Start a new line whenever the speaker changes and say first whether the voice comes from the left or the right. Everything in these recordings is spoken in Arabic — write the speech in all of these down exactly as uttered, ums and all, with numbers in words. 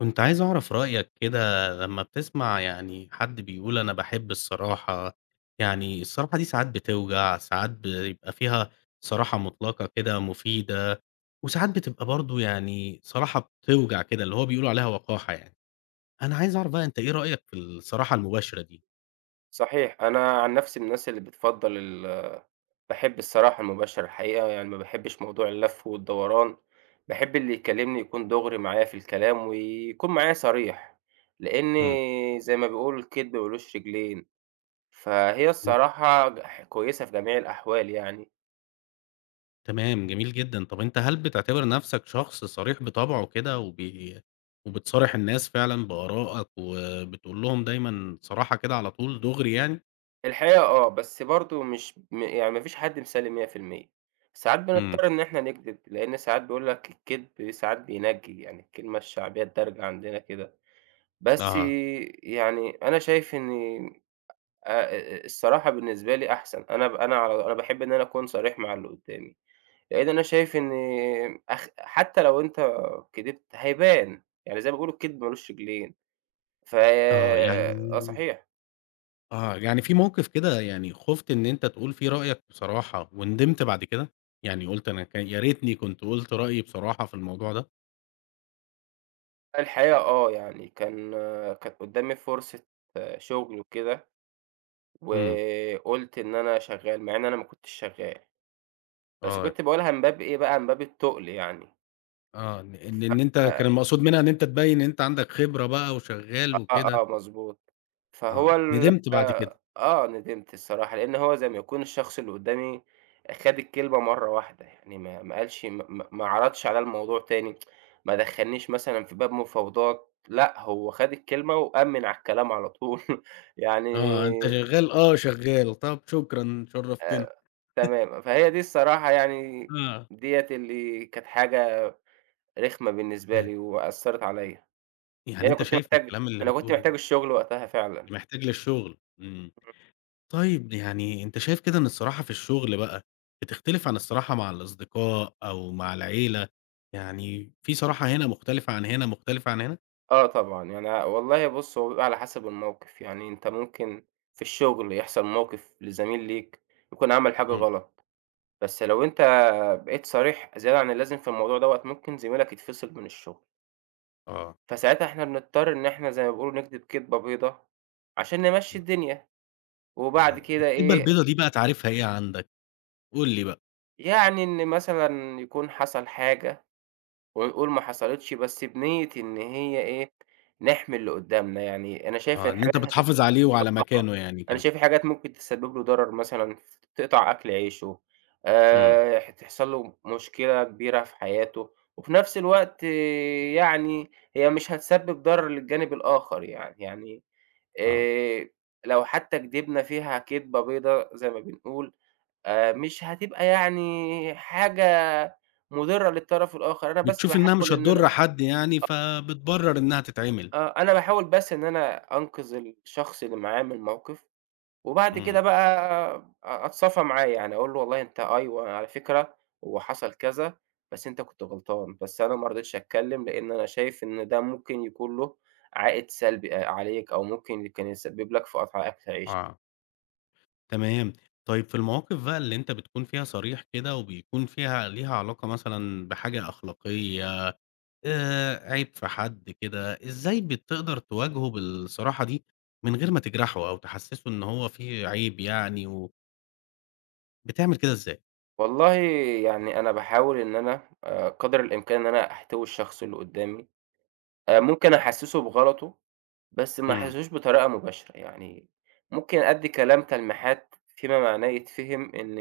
left: كنت عايز أعرف رأيك كده لمّا بتسمع يعني حد بيقول أنا باحب الصراحة. يعني الصراحة دي ساعات بتوجع، ساعات بيبقى فيها صراحة مطلقة كده مفيدة، وساعات بتبقى برضه يعني صراحة بتوجع كده، اللي هو بيقولوا عليها وقاحة يعني. أنا عايز أعرف بقى أنت إيه رأيك في الصراحة المباشرة دي؟
right: صحيح. أنا عن نفسي من الناس اللي بتفضّل ال باحب الصراحة المباشرة الحقيقة، يعني ما باحبّش موضوع اللَّف والدوران، باحب اللي يكلّمني يكون دُغري معايا في الكلام ويكون معايا صريح، لإن
left: إمم.
right: زي ما بيقولوا الكدب ما لوش رجلين، فهي
left: م
right: الصراحة ج ح كويسة في جميع الأحوال يعني.
left: تمام، جميل جدًا. طب أنت هل بتعتبر نفسك شخص صريح بطبعه كده وبي وبتصارح الناس فعلًا بآرائك وبتقول لهم دايمًا صراحة كده على طول دغري يعني؟
right: الحقيقة آه، بس برضه مش م يعني ما فيش حد مسلِّم مية في المية. ساعات
left: إمم.
right: بنضطر إن إحنا نكدب، لإن ساعات بيقول لك الكدب ساعات بينجّي، يعني الكلمة الشعبية الدارجة عندنا كده. بس
left: أها.
right: يعني أنا شايف إني آآ الصراحة بالنسبة لي أحسن، أنا ب أنا على أنا باحب إن أنا أكون صريح مع اللي قدّامي، لإن أنا شايف إن أخ حتى لو أنت كدبت هيبان، يعني زي ما بيقولوا الكدب ما لوش رجلين، ف
left: آه. يعني
right: آه صحيح.
left: آه، يعني في موقف كده يعني خُفت إن أنت تقول فيه رأيك بصراحة وندمت بعد كده؟ يعني قُلت أنا كان يا ريتني كنت قُلت رأيي بصراحة في الموضوع ده؟
right: الحقيقة آه، يعني كان كانت قدّامي فرصة آه، شغل وكده،
left: إمم.
right: وقُلت إن أنا شغّال مع إن أنا ما كنتش شغّال، بس
left: آه.
right: كنت باقولها من باب إيه بقى، من باب التُقل يعني.
left: آه، إن إن إن أنت
right: آآ
left: كان المقصود منها إن أنت تبيّن إن أنت عندك خبرة بقى وشغّال
right: آه، آه،
left: وكده.
right: مضبوط. فهو
left: آه.
right: ال
left: ندمت بعد كده.
right: آه، آه، ندمت الصراحة، لإن هو زي ما يكون الشخص اللي قدّامي خَد الكلمة مرّة واحدة، يعني ما ما قالش ما ما ما عرضش عليّا الموضوع تاني، ما دخّلنيش مثلًا في باب مفاوضات، لأ، هو خَد الكلمة وأمِّن على الكلام على طول يعني
left: آه، أنت شغّال، آه شغّال، طَب شكرًا شرّفتنا.
right: آآ تمام، فهي دي الصراحة يعني
left: آه.
right: ديّة اللي كانت حاجة رخمة بالنسبة
left: يعني
right: لي وأثّرت عليّا،
left: يعني
right: لإن أنا
left: أنت
right: كنت
left: شايف من
right: محتاج
left: الكلام اللي
right: أنا كنت
left: بتقوله ده
right: محتاج الشغل وقتها فعلًا.
left: محتاج للشغل. إمم. طيب يعني أنت شايف كده إن الصراحة في الشغل بقى بتختلف عن الصراحة مع الأصدقاء أو مع العيلة، يعني في صراحة هنا مختلفة عن هنا، مختلفة عن هنا؟
right: آه طبعًا، يعني والله بُص هو بيبقى على حسب الموقف، يعني أنت ممكن في الشغل يحصل موقف لزميل ليك يكون عمل حاجة
left: إمم.
right: غلط، بس لو أنت بقيت صريح زيادة عن اللازم في الموضوع دوّة ممكن زميلك يتفصل من الشغل،
left: آه.
right: فساعتها إحنا بنضطر إن إحنا زي ما بيقولوا نكدب كدبة بيضا عشان نمشّي الدنيا،
left: آه،
right: وبعد كده
left: الكدبة
right: إيه،
left: البيضا دي بقى تعريفها إيه عندك؟ قُل لي بقى.
right: يعني إن مثلًا يكون حصل حاجة ونقول ما حصلتش بس بنية إن هي إيه، نحمي اللي قدّامنا، يعني أنا شايف
left: آه،
right: إن
left: إن أنت
right: حاجات هتت
left: بتحافظ عليه وعلى
right: آه،
left: مكانه يعني
right: أنا
left: كده.
right: شايف حاجات ممكن تسبب له ضرر مثلًا، تقطع أكل عيشه،
left: إمم.
right: آآ، هتحصل له مشكلة كبيرة في حياته، وفي نفس الوقت آه، يعني هي مش هتسبب ضرر للجانب الآخر يعني، يعني
left: آه،
right: آآ، لو حتى كدبنا فيها كدبة بيضا زي ما بنقول آآ مش هتبقى يعني حاجة مُضرة للطرف الآخر، أنا بس
left: بتشوف إنها
right: باحاول
left: مش
right: إن أنا
left: هتضر حد يعني فبتبرر إنها تتعمل.
right: آه، أنا باحاول بس إن أنا أنقذ الشخص اللي معايا من الموقف، وبعد
left: إمم.
right: كده بقى أ أتصافى معاه، يعني أقول له والله أنت أيوه على فكرة هو حصل كذا، بس أنت كنت غلطان، بس أنا ما رضيتش أتكلم لإن أنا شايف إن ده ممكن يكون له عائد سلبي آآ عليك، أو ممكن كان يسبب لك في قطع أكل عيشك.
left: آه، تمام. طيب في المواقف بقى اللي أنت بتكون فيها صريح كده وبيكون فيها ليها علاقة مثلًا بحاجة أخلاقية آآ عيب في حد كده، إزاي بتقدر تواجهه بالصراحة دي من غير ما تجرحه أو تحسّسه إن هو في عيب يعني و بتعمل كده إزاي؟
right: والله يعني أنا باحاول إن أنا آآ قدر الإمكان إن أنا أحتوي الشخص اللي قدامي. آآ ممكن أحسّسه بغلطه، بس ما
left: إمم.
right: أحسّسوش بطريقة مباشرة، يعني ممكن أدّي كلام تلميحات فيما معناه يتفهم إن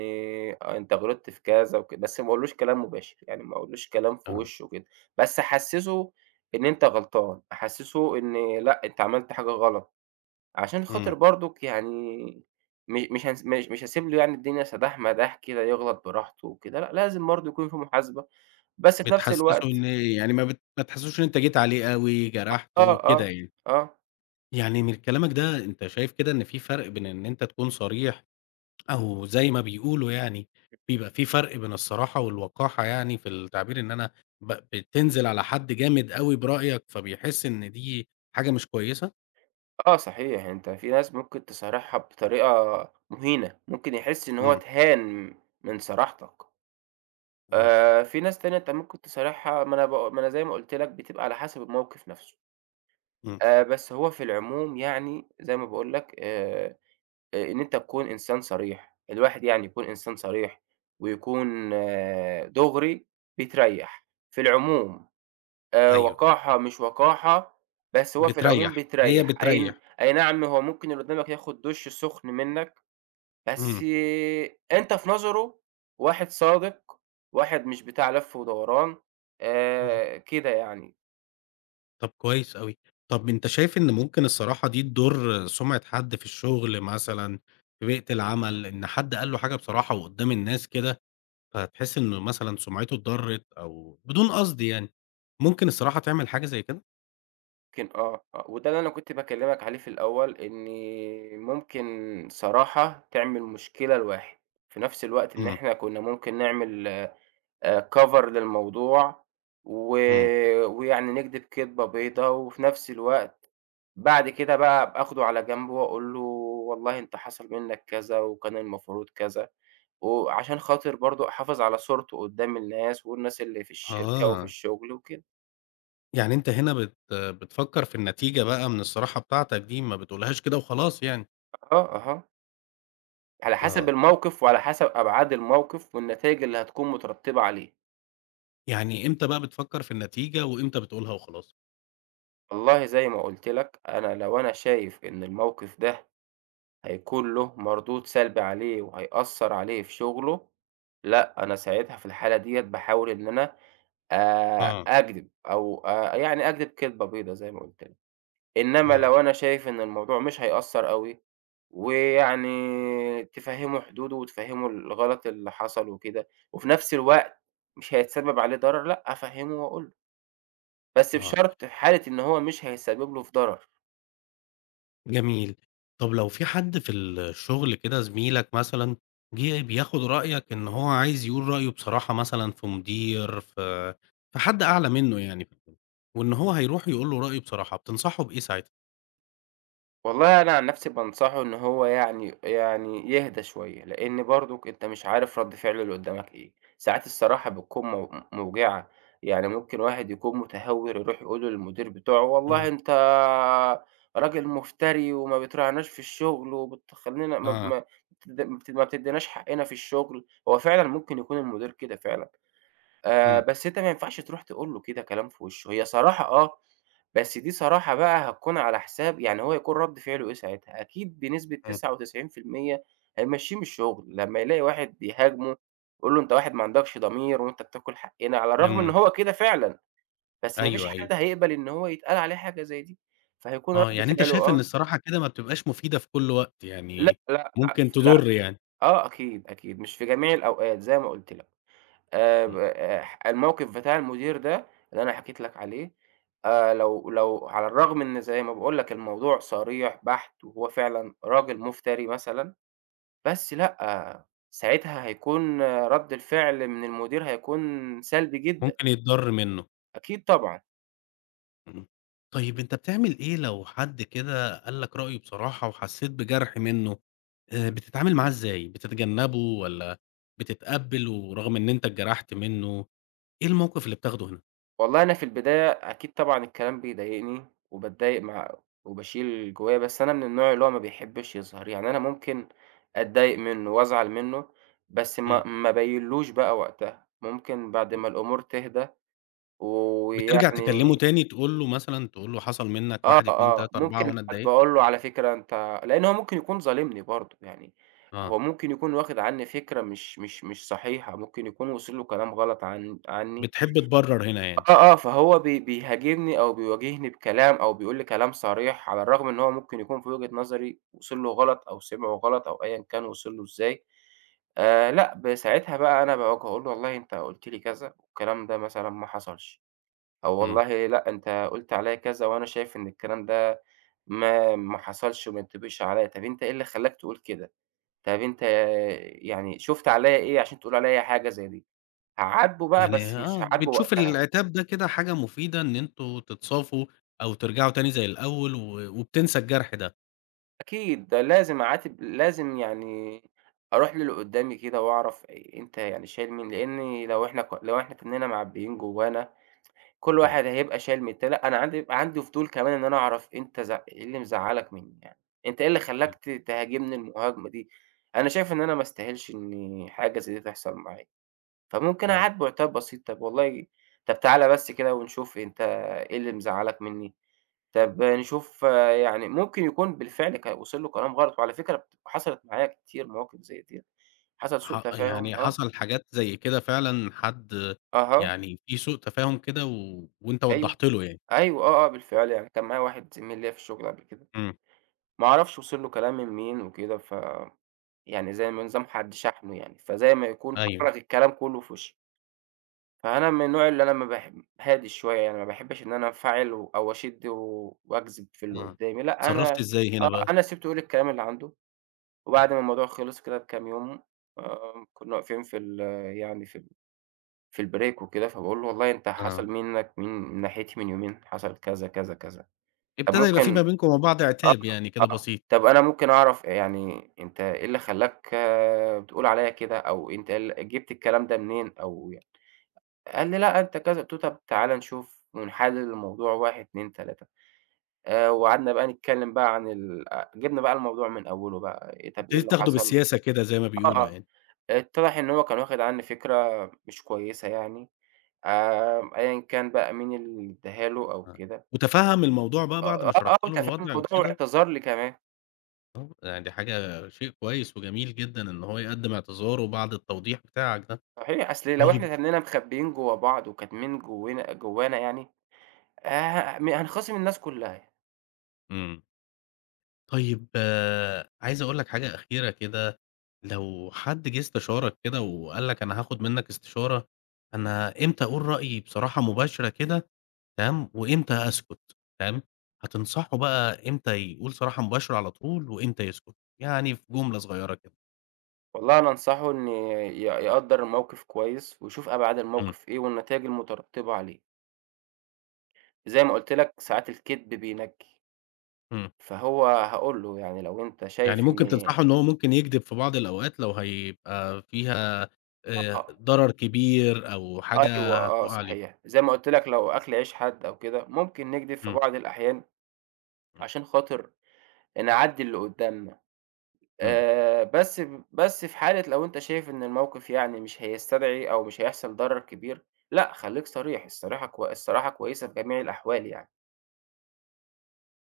right: آه أنت غلطت في كذا وكده، بس ما أقولوش كلام مباشر، يعني ما أقولوش كلام في
left: آه.
right: وشه كده، بس أحسّسه إن أنت غلطان، أحسّسه إن لأ أنت عملت حاجة غلط، عشان خاطر
left: إمم.
right: برضُك يعني م مش هنس مش مش هاسيب له يعني الدنيا سداح مداح كده يغلط براحته وكده، لأ لازم برضه يكون في محاسبة، بس في نفس
left: بتحسّسه
right: الوقت
left: إن يعني ما بت ما تحسّسوش إن أنت جيت عليه أوي،
right: آه،
left: جرحته، كده
right: آه،
left: يعني.
right: آه.
left: يعني من كلامك ده أنت شايف كده إن في فرق بين إن أنت تكون صريح أو زي ما بيقولوا يعني بيبقى في فرق بين الصراحة والوقاحة يعني في التعبير إن أنا ب بتنزل على حد جامد أوي برأيك فبيحس إن دي حاجة مش كويسة؟
right: آه صحيح، يعني أنت في ناس ممكن تصارحها بطريقة مهينة، ممكن يحس إن هو
left: إمم.
right: اتهان من صراحتك،
left: آه.
right: آآ في ناس تانية أنت ممكن تصارحها ما أنا ب ما أنا زي ما قُلت لك بتبقى على حسب الموقف نفسه،
left: إمم.
right: آآ بس هو في العموم يعني زي ما باقول لك آآ إن أنت تكون إنسان صريح، الواحد يعني يكون إنسان صريح ويكون آه دُغري بتريّح، في العموم. آآ
left: أيوه، أيوه.
right: وقاحة مش وقاحة، بس هو في
left: بتريّح.
right: العموم
left: هي
right: بتريّح، أي ن
left: بتريّح.
right: أي نعم هو ممكن اللي قدامك ياخد دُش سُخن منّك، بس
left: إمم.
right: أنت في نظره واحد صادق، واحد مش بتاع لَف ودوران،
left: إمم.
right: آآ كده يعني.
left: طب كويس أوي. طب أنت شايف إن ممكن الصراحة دي تضُر سُمعة حد في الشغل مثلًا، في بيئة العمل، إن حد قال له حاجة بصراحة وقدّام الناس كده، فتحس إنه مثلًا سُمعته اتضرّت أو بدون قصد يعني، ممكن الصراحة تعمل حاجة زي كده؟
right: يمكن آه، آه، وده اللي أنا كنت باكلّمك عليه في الأول، إن ممكن صراحة تعمل مشكلة لواحد، في نفس الوقت إن
left: إمم.
right: إحنا كُنّا ممكن نعمل آآ cover للموضوع و
left: إمم.
right: ويعني نكدب كدبة بيضا، وفي نفس الوقت بعد كده بقى أبقى آخده على جنب وأقول له والله أنت حصل منّك كذا، وكان المفروض كذا، وعشان خاطر برضه أحافظ على صورته قدّام الناس، والناس اللي في الشركة وفي
left: آه،
right: الشغل وكده.
left: يعني أنت هنا بت بتفكّر في النتيجة بقى من الصراحة بتاعتك دي، ما بتقولهاش كده وخلاص يعني.
right: آه، أها، على حسب
left: آه.
right: الموقف، وعلى حسب أبعاد الموقف، والنتايج اللي هتكون مترتبة عليه.
left: يعني إمتى بقى بتفكّر في النتيجة وإمتى بتقولها وخلاص؟
right: والله زي ما قُلت لك، أنا لو أنا شايف إن الموقف ده هيكون له مردود سلبي عليه وهيأثّر عليه في شغله، لأ، أنا ساعتها في الحالة ديّة باحاول إن أنا آآ
left: آه.
right: أكدب أو آآ يعني أكدب كدبة بيضا زي ما قُلت لك. إنّما
left: إمم.
right: لو أنا شايف إن الموضوع مش هيأثّر أوي ويعني تفهّمه حدوده وتفهّمه الغلط اللي حصل وكده، وفي نفس الوقت مش هيتسبب عليه ضرر، لأ، أفهّمه وأقول له، بس
left: آه،
right: بشرط في حالة إن هو مش هيسبب له في ضرر.
left: جميل. طب لو في حد في الشغل كده زميلك مثلًا جِه بياخد رأيك إن هو عايز يقول رأيه بصراحة مثلًا في مدير، في في حد أعلى منّه يعني، في الشغل، وإن هو هيروح يقول له رأيه بصراحة، بتنصحه بإيه ساعتها؟
right: والله أنا عن نفسي بانصحه إن هو يعني يعني يهدى شوية، لإن برضُك أنت مش عارف رَد فعل اللي قدّامك إيه، ساعات الصراحة بتكون مو موجعة، يعني ممكن واحد يكون متهور يروح يقول للمدير بتوعه والله
left: إمم.
right: أنت راجل مفتري وما بتراعناش في الشغل وبتخلّينا ما ب
left: آه.
right: ما بتد ما بت ما بتدّيناش حقّنا في الشغل، هو فعلًا ممكن يكون المدير كده فعلًا، آآ
left: إمم.
right: بس أنت ما ينفعش تروح تقول له كده كلام في وشه، هي صراحة آه، بس دي صراحة بقى هتكون على حساب يعني هو هيكون رد فعله إيه ساعتها، أكيد بنسبة
left: إمم.
right: تسعة وتسعين في المية هيمشّيه من الشغل، لمّا يلاقي واحد بيهاجمه يقول له أنت واحد ما عندكش ضمير وأنت بتاكل حقنا، على الرغم إن
left: إمم.
right: هو كده فعلًا، بس ما فيش
left: أيوه، أيوه.
right: حد هيقبل إن هو يتقال عليه حاجة زي دي، فهيكون
left: آه،
right: رد
left: يعني أنت
right: فعله
left: شايف إن
right: آه،
left: الصراحة كده ما بتبقاش مفيدة في كل وقت،
right: لأ،
left: يعني
right: لأ، لأ،
left: ممكن
right: لأ،
left: تضُر يعني.
right: آه أكيد، أكيد، مش في جميع الأوقات زي ما قُلت لك. آآ ب
left: إمم.
right: آآ الموقف بتاع المدير ده اللي أنا حكيت لك عليه، آآ لو لو على الرغم إن زي ما باقول لك الموضوع صريح بحت، وهو فعلًا راجل مفتري مثلًا، بس لأ، آه، ساعتها هيكون آه، رَد الفعل من المدير هيكون سلبي جدًا،
left: ممكن يتضَر منّه.
right: أكيد طبعًا.
left: إمم. طيب أنت بتعمل إيه لو حد كده قال لك رأيه بصراحة وحسيت بجرح منّه، آآ بتتعامل معاه إزاي؟ بتتجنّبه والّا بتتقبّل ورغم إن أنت اتجرحت منّه، إيه الموقف اللي بتاخده هنا؟
right: والله أنا في البداية أكيد طبعًا الكلام بيضايقني، وباتضايق مع وباشيل جوايا، بس أنا من النوع اللي هو ما بيحبش يظهر، يعني أنا ممكن أتضايق منه وأزعل منه، بس ما
left: إمم.
right: ما أبيّنلوش بقى وقتها، ممكن بعد
left: إمم.
right: ما الأمور تهدى
left: بترجع تكلّمه
right: ويعني
left: تاني تقول له مثلًا تقول له حصل منّك
right: آه،
left: واحد، اثنين،
right: آه،
left: ثلاثة، أربعة
right: ممكن
left: وأنا
right: أبقى
left: اتضايقت؟
right: أقول له على فكرة أنت لإن هو ممكن يكون ظالمني برضه، يعني
left: آه،
right: هو ممكن يكون واخد عني فكرة مش مش مش صحيحة، ممكن يكون وصل له كلام غلط عن عني.
left: بتحب تبرّر هنا يعني.
right: آه، آه، فهو بي بيهاجمني أو بيواجهني بكلام أو بيقول لي كلام صريح، على الرغم إن هو ممكن يكون في وجهة نظري وصل له غلط أو سمعه غلط أو أيًا كان وصل له إزاي، آآ لأ، ب ساعتها بقى أنا باواجهه، أقول له والله أنت قُلت لي كذا والكلام ده مثلًا ما حصلش، أو
left: إمم.
right: والله لأ، أنت قُلت عليّا كذا وأنا شايف إن الكلام ده ما ما حصلش وما ينطبقش عليّا، طب أنت إيه اللي خلّاك تقول كده؟ طب أنت يعني شُفت عليّا إيه عشان تقول عليّا حاجة زي دي؟ هاعاتبه بقى
left: يعني
right: بس مش
left: آه،
right: هاعاتبه
left: بتشوف
right: وقتها.
left: العتاب ده كده حاجة مفيدة إن أنتم تتصافوا أو ترجعوا تاني زي الأول و وبتنسى الجرح ده.
right: أكيد، ده لازم أعاتب لازم يعني أروح للي قدّامي كده وأعرف أ أنت يعني شايل مين، لإن لو إحنا ك لو إحنا كُنّنا معبّيين جوّانا، كل
left: إمم.
right: واحد هيبقى شايل من التاني، لأ أنا عندي يبقى عندي فضول كمان إن أنا أعرف أنت زع إيه اللي مزعّلك منّي يعني، أنت إيه اللي خلّاك
left: إمم.
right: ت تهاجمني المهاجمة دي؟ أنا شايف إن أنا ما أستاهلش إن حاجة زي دي تحصل معايا، فممكن
left: آه.
right: أعاتبه عتاب بسيط، طَب والله طَب تعالَ بس كده ونشوف أنت إيه اللي مزعّلك منّي؟ طب نشوف آه، يعني ممكن يكون بالفعل كان وصل له كلام غلط، وعلى فكرة بت حصلت معايا كتير مواقف زي ديّة، حصل سوء
left: ح
right: تفاهم
left: يعني
right: آه،
left: حصل حاجات زي كده فعلًا حد
right: أها،
left: يعني في سوء تفاهم كده و وأنت
right: أيوه،
left: وضّحت له يعني.
right: أيوه، آه، آه، بالفعل يعني كان معايا واحد زميل ليّا في الشغل قبل كده،
left: إمم.
right: ما أعرفش وصل له كلام من مين وكده، ف يعني زي ما نظام حد شحنه يعني، فزي ما يكون
left: أيوه.
right: فرّغ الكلام كلّه في وشّي، فأنا من النوع اللي أنا ما باحب هادي شوية يعني، ما باحبش إن أنا أنفعل و أو أشِد و وأجذب في اللي
left: آه،
right: قدّامي، لأ
left: اتصرّفت
right: أنا
left: إزاي هنا
right: آه،
left: بقى؟
right: أنا سِبته يقول الكلام اللي عنده.
left: آه.
right: وبعد ما الموضوع خلص كده بكام يوم، آآ كُنّا واقفين في ال يعني في ال في البريك وكده، فباقول له: "والله أنت حصل
left: آه،
right: منّك من من ناحيتي من يومين حصل كذا، كذا، كذا، طب
left: ابتدى يبقى في
right: ممكن"
left: ما بينكم وما بعض
right: آه،
left: عتاب يعني كده
right: آه،
left: بسيط.
right: "طب أنا ممكن أعرف يعني أنت إيه اللي خلّاك آه، بتقول عليّا كده، أو أنت إيه ال جِبت الكلام ده منين أو" يعني. قال لي: "لأ أنت كذا." قُلت له: "طب تعالَ نشوف ونحلّل الموضوع واحد، اتنين، ثلاثة." آآ وقعدنا بقى نتكلّم بقى عن ال أ جِبنا بقى الموضوع من أوّله بقى، إيه طب إيه
left: ابتديت
right: اللي
left: تاخده
right: حصل؟
left: بالسياسة كده زي ما
right: آه،
left: بيقولوا
right: آه.
left: يعني.
right: اتضح إن هو كان واخد عني فكرة مش كويسة يعني، آمم، أيًا كان بقى مين اللي ادّاها له أو
left: آه.
right: كده.
left: وتفهّم الموضوع بقى بعد
right: آه،
left: ما
right: آه،
left: شرحت
right: أنت
left: له
right: فاهم
left: الوضع
right: الموضوع
left: وكده.
right: واعتذر لي كمان.
left: يعني دي حاجة شيء كويس وجميل جدًا إن هو يقدّم اعتذاره بعد التوضيح بتاعك ده.
right: صحيح، أصل لو
left: طيب.
right: إحنا تنّينا مخبيين جوّا بعض وكاتمين جوّنا جوّانا يعني، آآ، م هنخاصم الناس كلّها يعني.
left: إمم. طيب آه، عايز أقول لك حاجة أخيرة كده. لو حد جه استشارك كده وقال لك أنا هاخد منك استشارة، أنا إمتى أقول رأيي بصراحة مباشرة كده تمام، وإمتى أسكت تمام، هتنصحه بقى إمتى يقول صراحة مباشرة على طول وإمتى يسكت، يعني في جملة صغيرة كده؟
right: والله أنا أنصحه إن ي يقدّر الموقف كويس ويشوف أبعاد
left: إمم.
right: الموقف إيه والنتايج المترتبة عليه. زي ما قُلت لك ساعات الكدب بينجّي،
left: إمم.
right: فهو هاقول له يعني لو أنت
left: يعني
right: شايف إن
left: ممكن تنصحه إن هو ممكن يكدب في بعض الأوقات لو هيبقى فيها آآ
right: آه.
left: ضرر كبير أو
right: أيوه
left: حاجة
right: آه،
left: هتقع عليه.
right: صحيح. زي ما قُلت لك لو أكل عيش حاد أو كده، ممكن نكدب في
left: إمم.
right: بعض الأحيان
left: إمم.
right: عشان خاطر نعدّي اللي قُدّامنا.
left: إمم.
right: آآ بس بس في حالة لو أنت شايف إن الموقف يعني مش هيستدعي أو مش هيحصل ضرر كبير، لأ، خلّيك صريح. الصراحة كو الصراحة كويسة في جميع الأحوال يعني،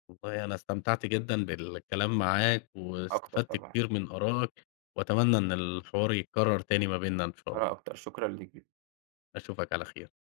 left: والله أنا استمتعت جدًا بالكلام معاك،
right: أكتر
left: واستفدت
right: طبعًا.
left: كتير من آرائك، وأتمنى إن الحوار يتكرر تاني ما بيننا إن شاء
right: أنا
left: الله.
right: أكتر، شكرًا ليك.
left: أشوفك على خير.